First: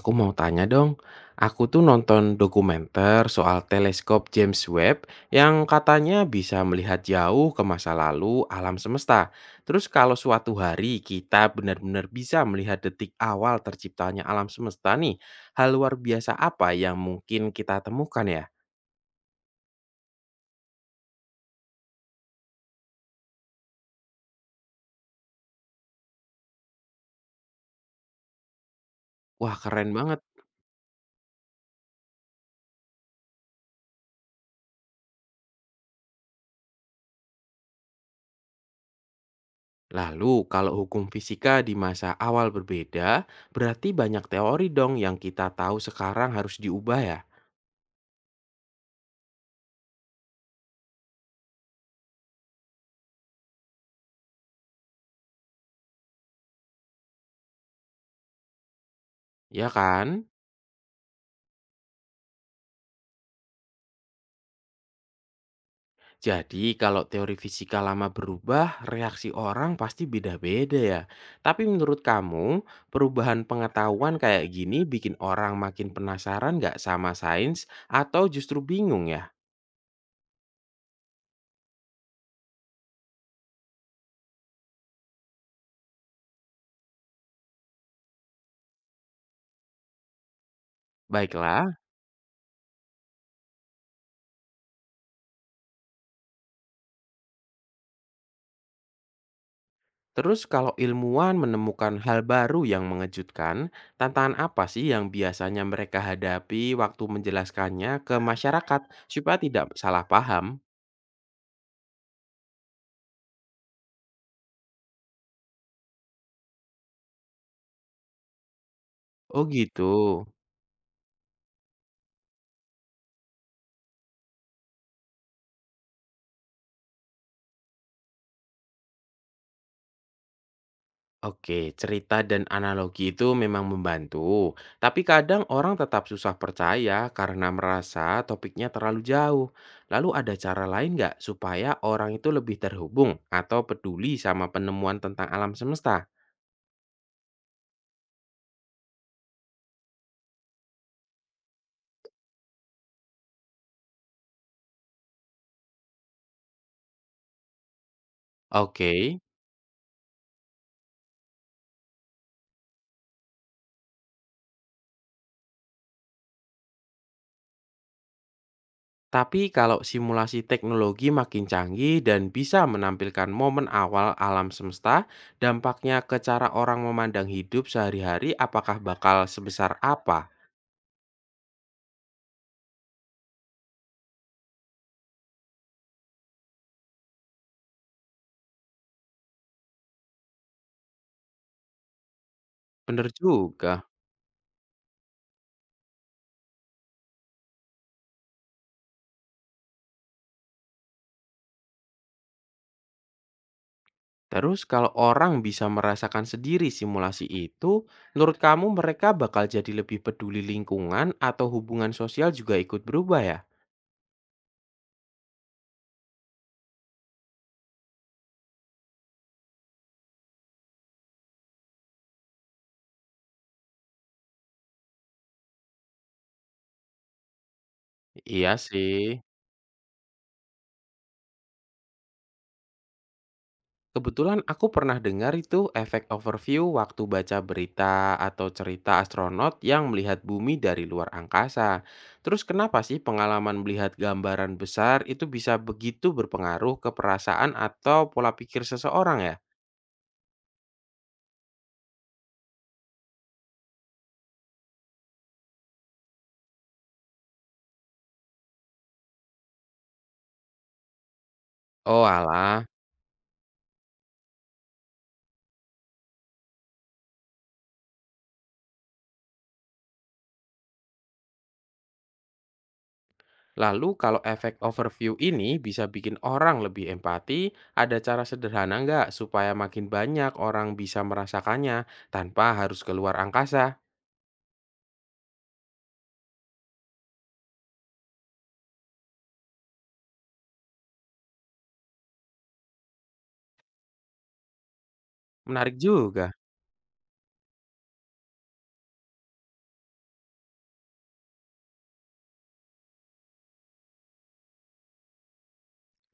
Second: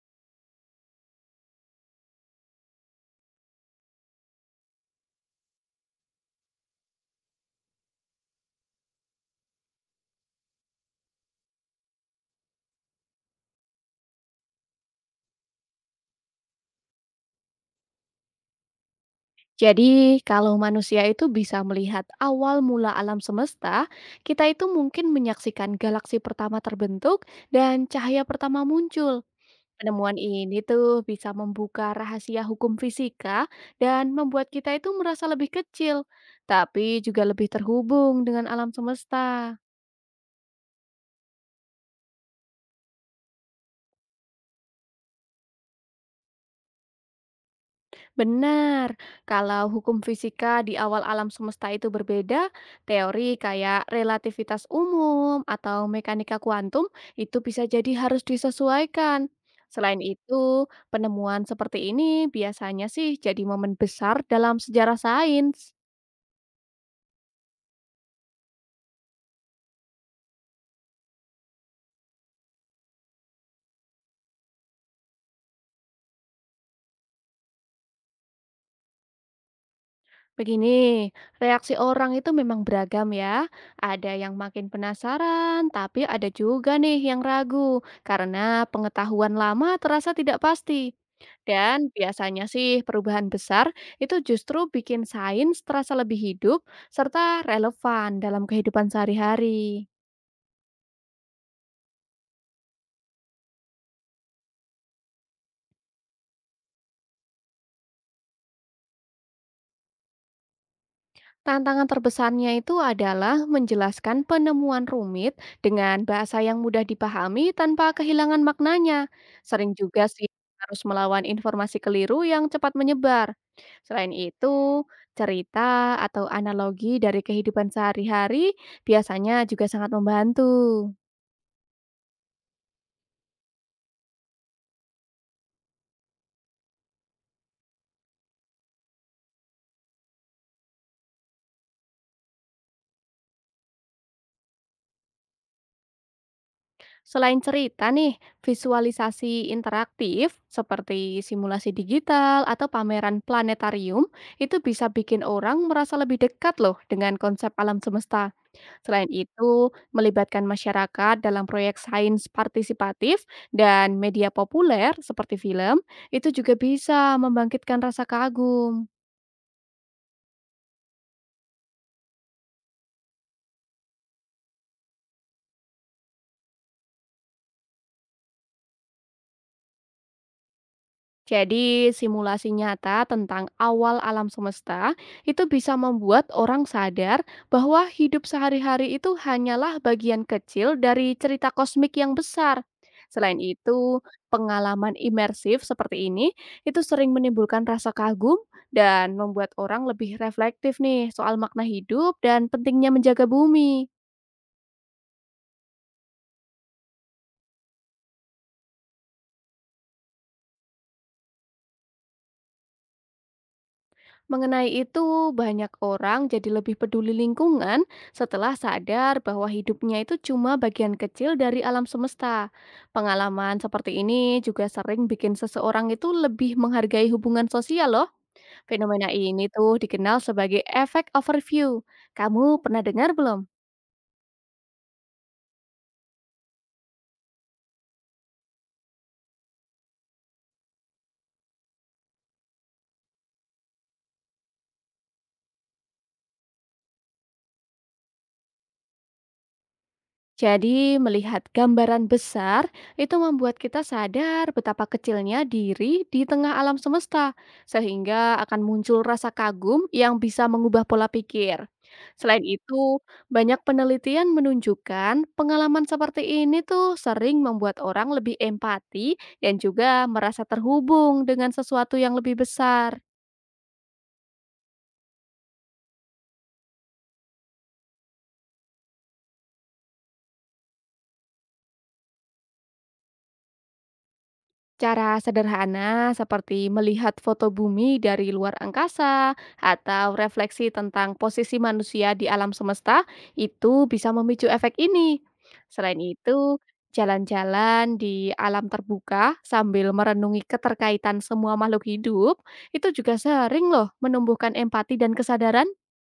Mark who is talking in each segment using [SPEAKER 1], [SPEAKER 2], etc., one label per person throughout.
[SPEAKER 1] Aku mau tanya dong, aku tuh nonton dokumenter soal teleskop James Webb yang katanya bisa melihat jauh ke masa lalu alam semesta. Terus kalau suatu hari kita benar-benar bisa melihat detik awal terciptanya alam semesta nih, hal luar biasa apa yang mungkin kita temukan ya?
[SPEAKER 2] Jadi, kalau manusia itu bisa melihat awal mula alam semesta, kita itu mungkin menyaksikan galaksi pertama terbentuk dan cahaya pertama muncul.
[SPEAKER 1] Wah keren
[SPEAKER 2] Penemuan
[SPEAKER 1] banget.
[SPEAKER 2] ini tuh bisa membuka rahasia hukum fisika dan membuat kita itu merasa lebih kecil, tapi juga lebih terhubung dengan alam semesta.
[SPEAKER 1] Lalu kalau hukum fisika di masa awal berbeda, berarti banyak teori dong yang kita tahu sekarang harus diubah ya?
[SPEAKER 2] Benar, kalau hukum fisika di awal alam semesta itu berbeda, teori kayak relativitas umum atau mekanika kuantum itu bisa jadi harus disesuaikan.
[SPEAKER 1] Ya
[SPEAKER 2] Selain
[SPEAKER 1] kan?
[SPEAKER 2] itu, penemuan seperti ini biasanya sih jadi momen besar dalam sejarah sains.
[SPEAKER 1] Jadi kalau teori fisika lama berubah, reaksi orang pasti beda-beda ya. Tapi menurut kamu, perubahan pengetahuan kayak gini bikin orang makin penasaran nggak sama sains atau justru bingung ya?
[SPEAKER 2] Begini, reaksi orang itu memang beragam ya. Ada yang makin penasaran, tapi ada juga nih yang ragu karena pengetahuan lama terasa tidak pasti.
[SPEAKER 1] Baiklah,
[SPEAKER 2] Dan biasanya sih perubahan besar itu justru bikin sains terasa lebih hidup serta relevan dalam kehidupan sehari-hari.
[SPEAKER 1] terus kalau ilmuwan menemukan hal baru yang mengejutkan, tantangan apa sih yang biasanya mereka hadapi waktu menjelaskannya ke masyarakat supaya tidak salah paham?
[SPEAKER 2] Tantangan terbesarnya itu adalah menjelaskan penemuan rumit dengan bahasa yang mudah dipahami tanpa kehilangan maknanya.
[SPEAKER 1] Oh
[SPEAKER 2] Sering
[SPEAKER 1] gitu.
[SPEAKER 2] juga sih harus melawan informasi keliru yang cepat menyebar. Selain itu, cerita atau analogi dari kehidupan sehari-hari biasanya juga sangat membantu.
[SPEAKER 1] Oke, cerita dan analogi itu memang membantu, tapi kadang orang tetap susah percaya karena merasa topiknya terlalu jauh. Lalu ada cara lain nggak supaya orang itu lebih terhubung atau peduli sama penemuan tentang alam semesta?
[SPEAKER 2] Selain cerita nih, visualisasi interaktif seperti simulasi digital atau pameran planetarium itu bisa bikin orang merasa lebih dekat loh dengan konsep alam semesta. Selain
[SPEAKER 1] Oke,
[SPEAKER 2] itu, melibatkan masyarakat dalam proyek sains partisipatif dan media populer seperti film itu juga bisa membangkitkan rasa kagum.
[SPEAKER 1] tapi kalau simulasi teknologi makin canggih dan bisa menampilkan momen awal alam semesta, dampaknya ke cara orang memandang hidup sehari-hari apakah bakal sebesar apa?
[SPEAKER 2] Jadi, simulasi nyata tentang awal alam semesta itu bisa membuat orang sadar bahwa hidup sehari-hari itu hanyalah bagian kecil dari cerita kosmik yang besar.
[SPEAKER 1] Bener
[SPEAKER 2] Selain
[SPEAKER 1] juga.
[SPEAKER 2] itu, pengalaman imersif seperti ini itu sering menimbulkan rasa kagum dan membuat orang lebih reflektif nih soal makna hidup dan pentingnya menjaga bumi.
[SPEAKER 1] Terus kalau orang bisa merasakan sendiri simulasi itu, menurut kamu mereka bakal jadi lebih peduli lingkungan atau hubungan sosial juga ikut berubah ya?
[SPEAKER 2] Mengenai itu, banyak orang jadi lebih peduli lingkungan setelah sadar bahwa hidupnya itu cuma bagian kecil dari alam semesta. Pengalaman seperti ini juga sering bikin seseorang itu lebih menghargai hubungan sosial loh.
[SPEAKER 1] Iya sih.
[SPEAKER 2] Fenomena ini tuh dikenal sebagai efek overview. Kamu pernah dengar belum?
[SPEAKER 1] Kebetulan aku pernah dengar itu efek overview waktu baca berita atau cerita astronot yang melihat bumi dari luar angkasa. Terus kenapa sih pengalaman melihat gambaran besar itu bisa begitu berpengaruh ke perasaan atau pola pikir seseorang ya?
[SPEAKER 2] Jadi, melihat gambaran besar itu membuat kita sadar betapa kecilnya diri di tengah alam semesta, sehingga akan muncul rasa kagum yang bisa mengubah pola pikir.
[SPEAKER 1] Oh
[SPEAKER 2] Selain
[SPEAKER 1] alah,
[SPEAKER 2] itu, banyak penelitian menunjukkan pengalaman seperti ini tuh sering membuat orang lebih empati dan juga merasa terhubung dengan sesuatu yang lebih besar.
[SPEAKER 1] lalu kalau efek overview ini bisa bikin orang lebih empati, ada cara sederhana nggak supaya makin banyak orang bisa merasakannya tanpa harus keluar angkasa?
[SPEAKER 2] Cara sederhana seperti melihat foto bumi dari luar angkasa atau refleksi tentang posisi manusia di alam semesta itu bisa memicu efek ini.
[SPEAKER 1] Menarik
[SPEAKER 2] Selain
[SPEAKER 1] juga.
[SPEAKER 2] itu, jalan-jalan di alam terbuka sambil merenungi keterkaitan semua makhluk hidup itu juga sering loh menumbuhkan empati dan kesadaran.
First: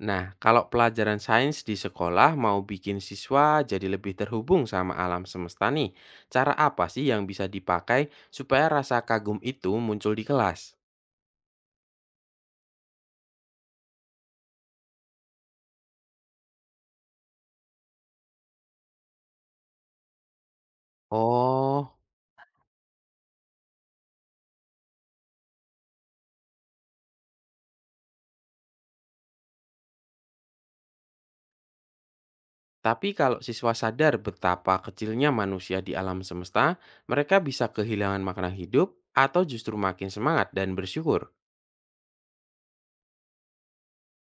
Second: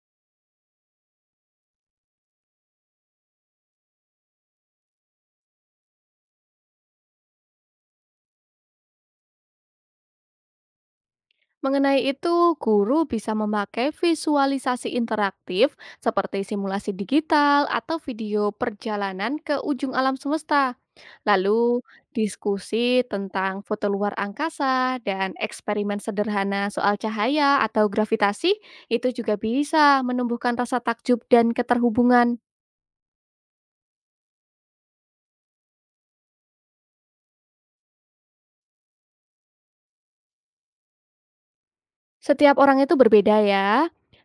[SPEAKER 1] Nah, kalau pelajaran sains di sekolah mau bikin siswa jadi lebih terhubung sama alam semesta nih, cara apa sih yang bisa dipakai supaya rasa kagum itu muncul di kelas?
[SPEAKER 2] Mengenai itu, guru bisa memakai visualisasi interaktif seperti simulasi digital atau video perjalanan ke ujung alam semesta. Lalu,
[SPEAKER 1] Oh,
[SPEAKER 2] diskusi tentang foto luar angkasa dan eksperimen sederhana soal cahaya atau gravitasi itu juga bisa menumbuhkan rasa takjub dan keterhubungan.
[SPEAKER 1] tapi kalau siswa sadar betapa kecilnya manusia di alam semesta, mereka bisa kehilangan makna hidup atau justru makin semangat dan bersyukur.
[SPEAKER 2] Setiap orang itu berbeda ya,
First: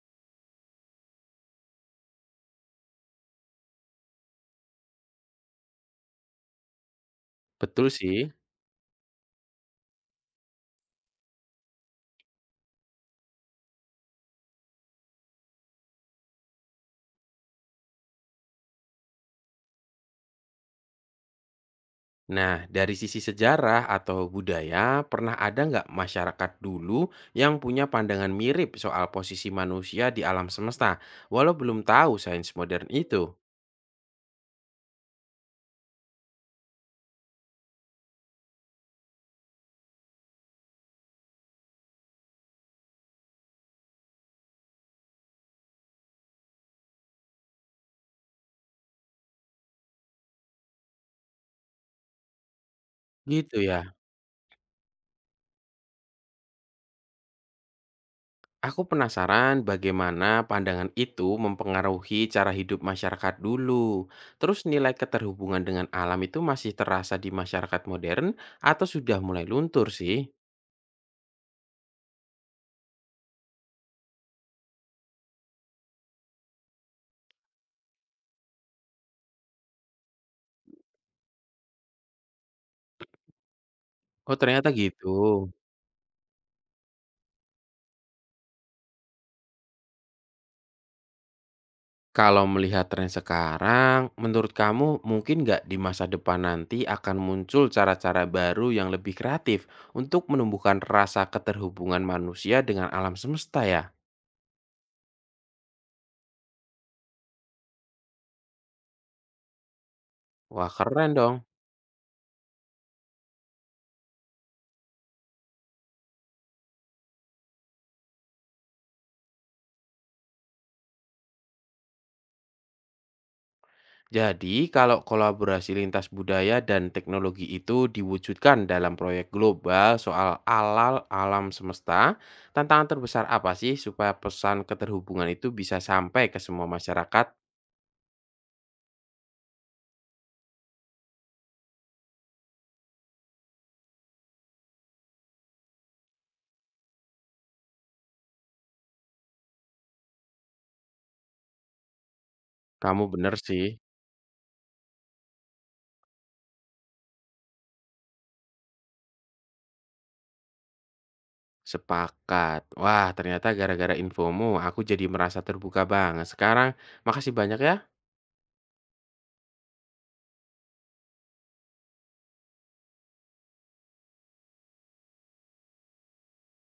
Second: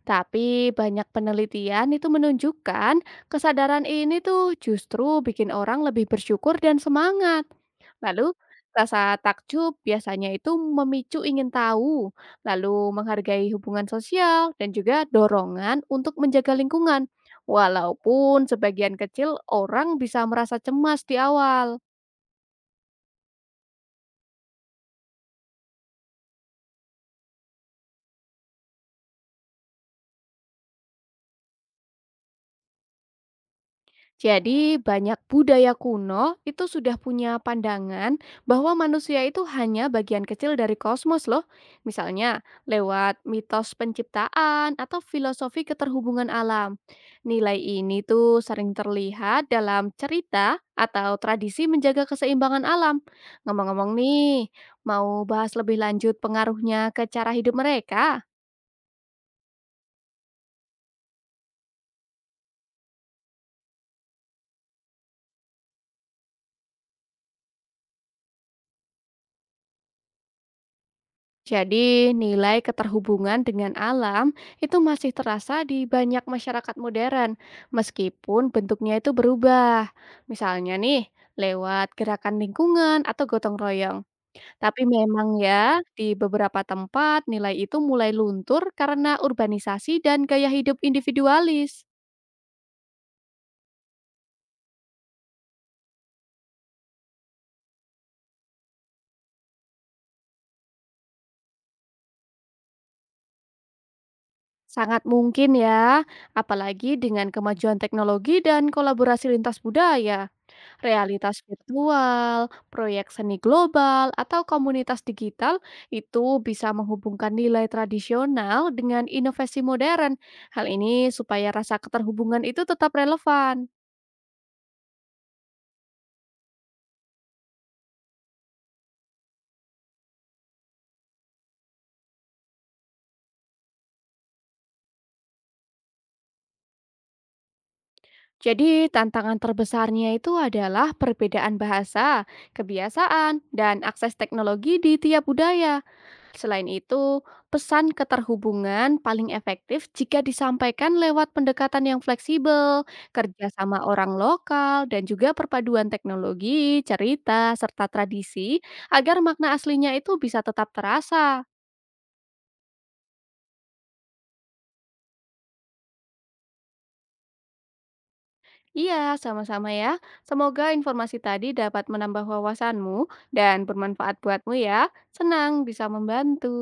[SPEAKER 2] tapi banyak penelitian itu menunjukkan kesadaran ini tuh justru bikin orang lebih bersyukur dan semangat.
[SPEAKER 1] Betul
[SPEAKER 2] Lalu
[SPEAKER 1] sih.
[SPEAKER 2] rasa takjub biasanya itu memicu ingin tahu, lalu menghargai hubungan sosial dan juga dorongan untuk menjaga lingkungan. Walaupun sebagian kecil orang bisa merasa cemas di awal.
[SPEAKER 1] Nah, dari sisi sejarah atau budaya, pernah ada nggak masyarakat dulu yang punya pandangan mirip soal posisi manusia di alam semesta, walau belum tahu sains modern itu?
[SPEAKER 2] Jadi banyak budaya kuno itu sudah punya pandangan bahwa manusia itu hanya bagian kecil dari kosmos loh. Misalnya lewat mitos penciptaan atau filosofi keterhubungan alam. Nilai ini tuh sering terlihat dalam cerita atau tradisi menjaga keseimbangan alam.
[SPEAKER 1] Gitu ya.
[SPEAKER 2] Ngomong-ngomong nih, mau bahas lebih lanjut pengaruhnya ke cara hidup mereka?
[SPEAKER 1] Aku penasaran bagaimana pandangan itu mempengaruhi cara hidup masyarakat dulu. Terus nilai keterhubungan dengan alam itu masih terasa di masyarakat modern atau sudah mulai luntur sih?
[SPEAKER 2] Jadi, nilai keterhubungan dengan alam itu masih terasa di banyak masyarakat modern, meskipun bentuknya itu berubah. Misalnya nih, lewat gerakan lingkungan atau gotong royong.
[SPEAKER 1] Oh ternyata
[SPEAKER 2] Tapi
[SPEAKER 1] gitu.
[SPEAKER 2] memang ya, di beberapa tempat nilai itu mulai luntur karena urbanisasi dan gaya hidup individualis.
[SPEAKER 1] Kalau melihat tren sekarang, menurut kamu mungkin nggak di masa depan nanti akan muncul cara-cara baru yang lebih kreatif untuk menumbuhkan rasa keterhubungan manusia dengan alam semesta ya?
[SPEAKER 2] Sangat mungkin ya, apalagi dengan kemajuan teknologi dan kolaborasi lintas budaya.
[SPEAKER 1] Wah keren dong.
[SPEAKER 2] Realitas virtual, proyek seni global, atau komunitas digital itu bisa menghubungkan nilai tradisional dengan inovasi modern. Hal ini supaya rasa keterhubungan itu tetap relevan.
[SPEAKER 1] Jadi, kalau kolaborasi lintas budaya dan teknologi itu diwujudkan dalam proyek global soal alam semesta, tantangan terbesar apa sih supaya pesan keterhubungan itu bisa sampai ke semua masyarakat?
[SPEAKER 2] Jadi, tantangan terbesarnya itu adalah perbedaan bahasa, kebiasaan, dan akses teknologi di tiap budaya. Selain itu, pesan keterhubungan paling efektif jika disampaikan lewat pendekatan yang fleksibel,
[SPEAKER 1] Kamu bener
[SPEAKER 2] kerja
[SPEAKER 1] sih,
[SPEAKER 2] sama orang lokal, dan juga perpaduan teknologi, cerita, serta tradisi agar makna aslinya itu bisa tetap terasa.
[SPEAKER 1] sepakat. Wah, ternyata gara-gara infomu aku jadi merasa terbuka banget sekarang. Makasih banyak ya.
[SPEAKER 2] Iya, sama-sama ya. Semoga informasi tadi dapat menambah wawasanmu dan bermanfaat buatmu ya. Senang bisa membantu.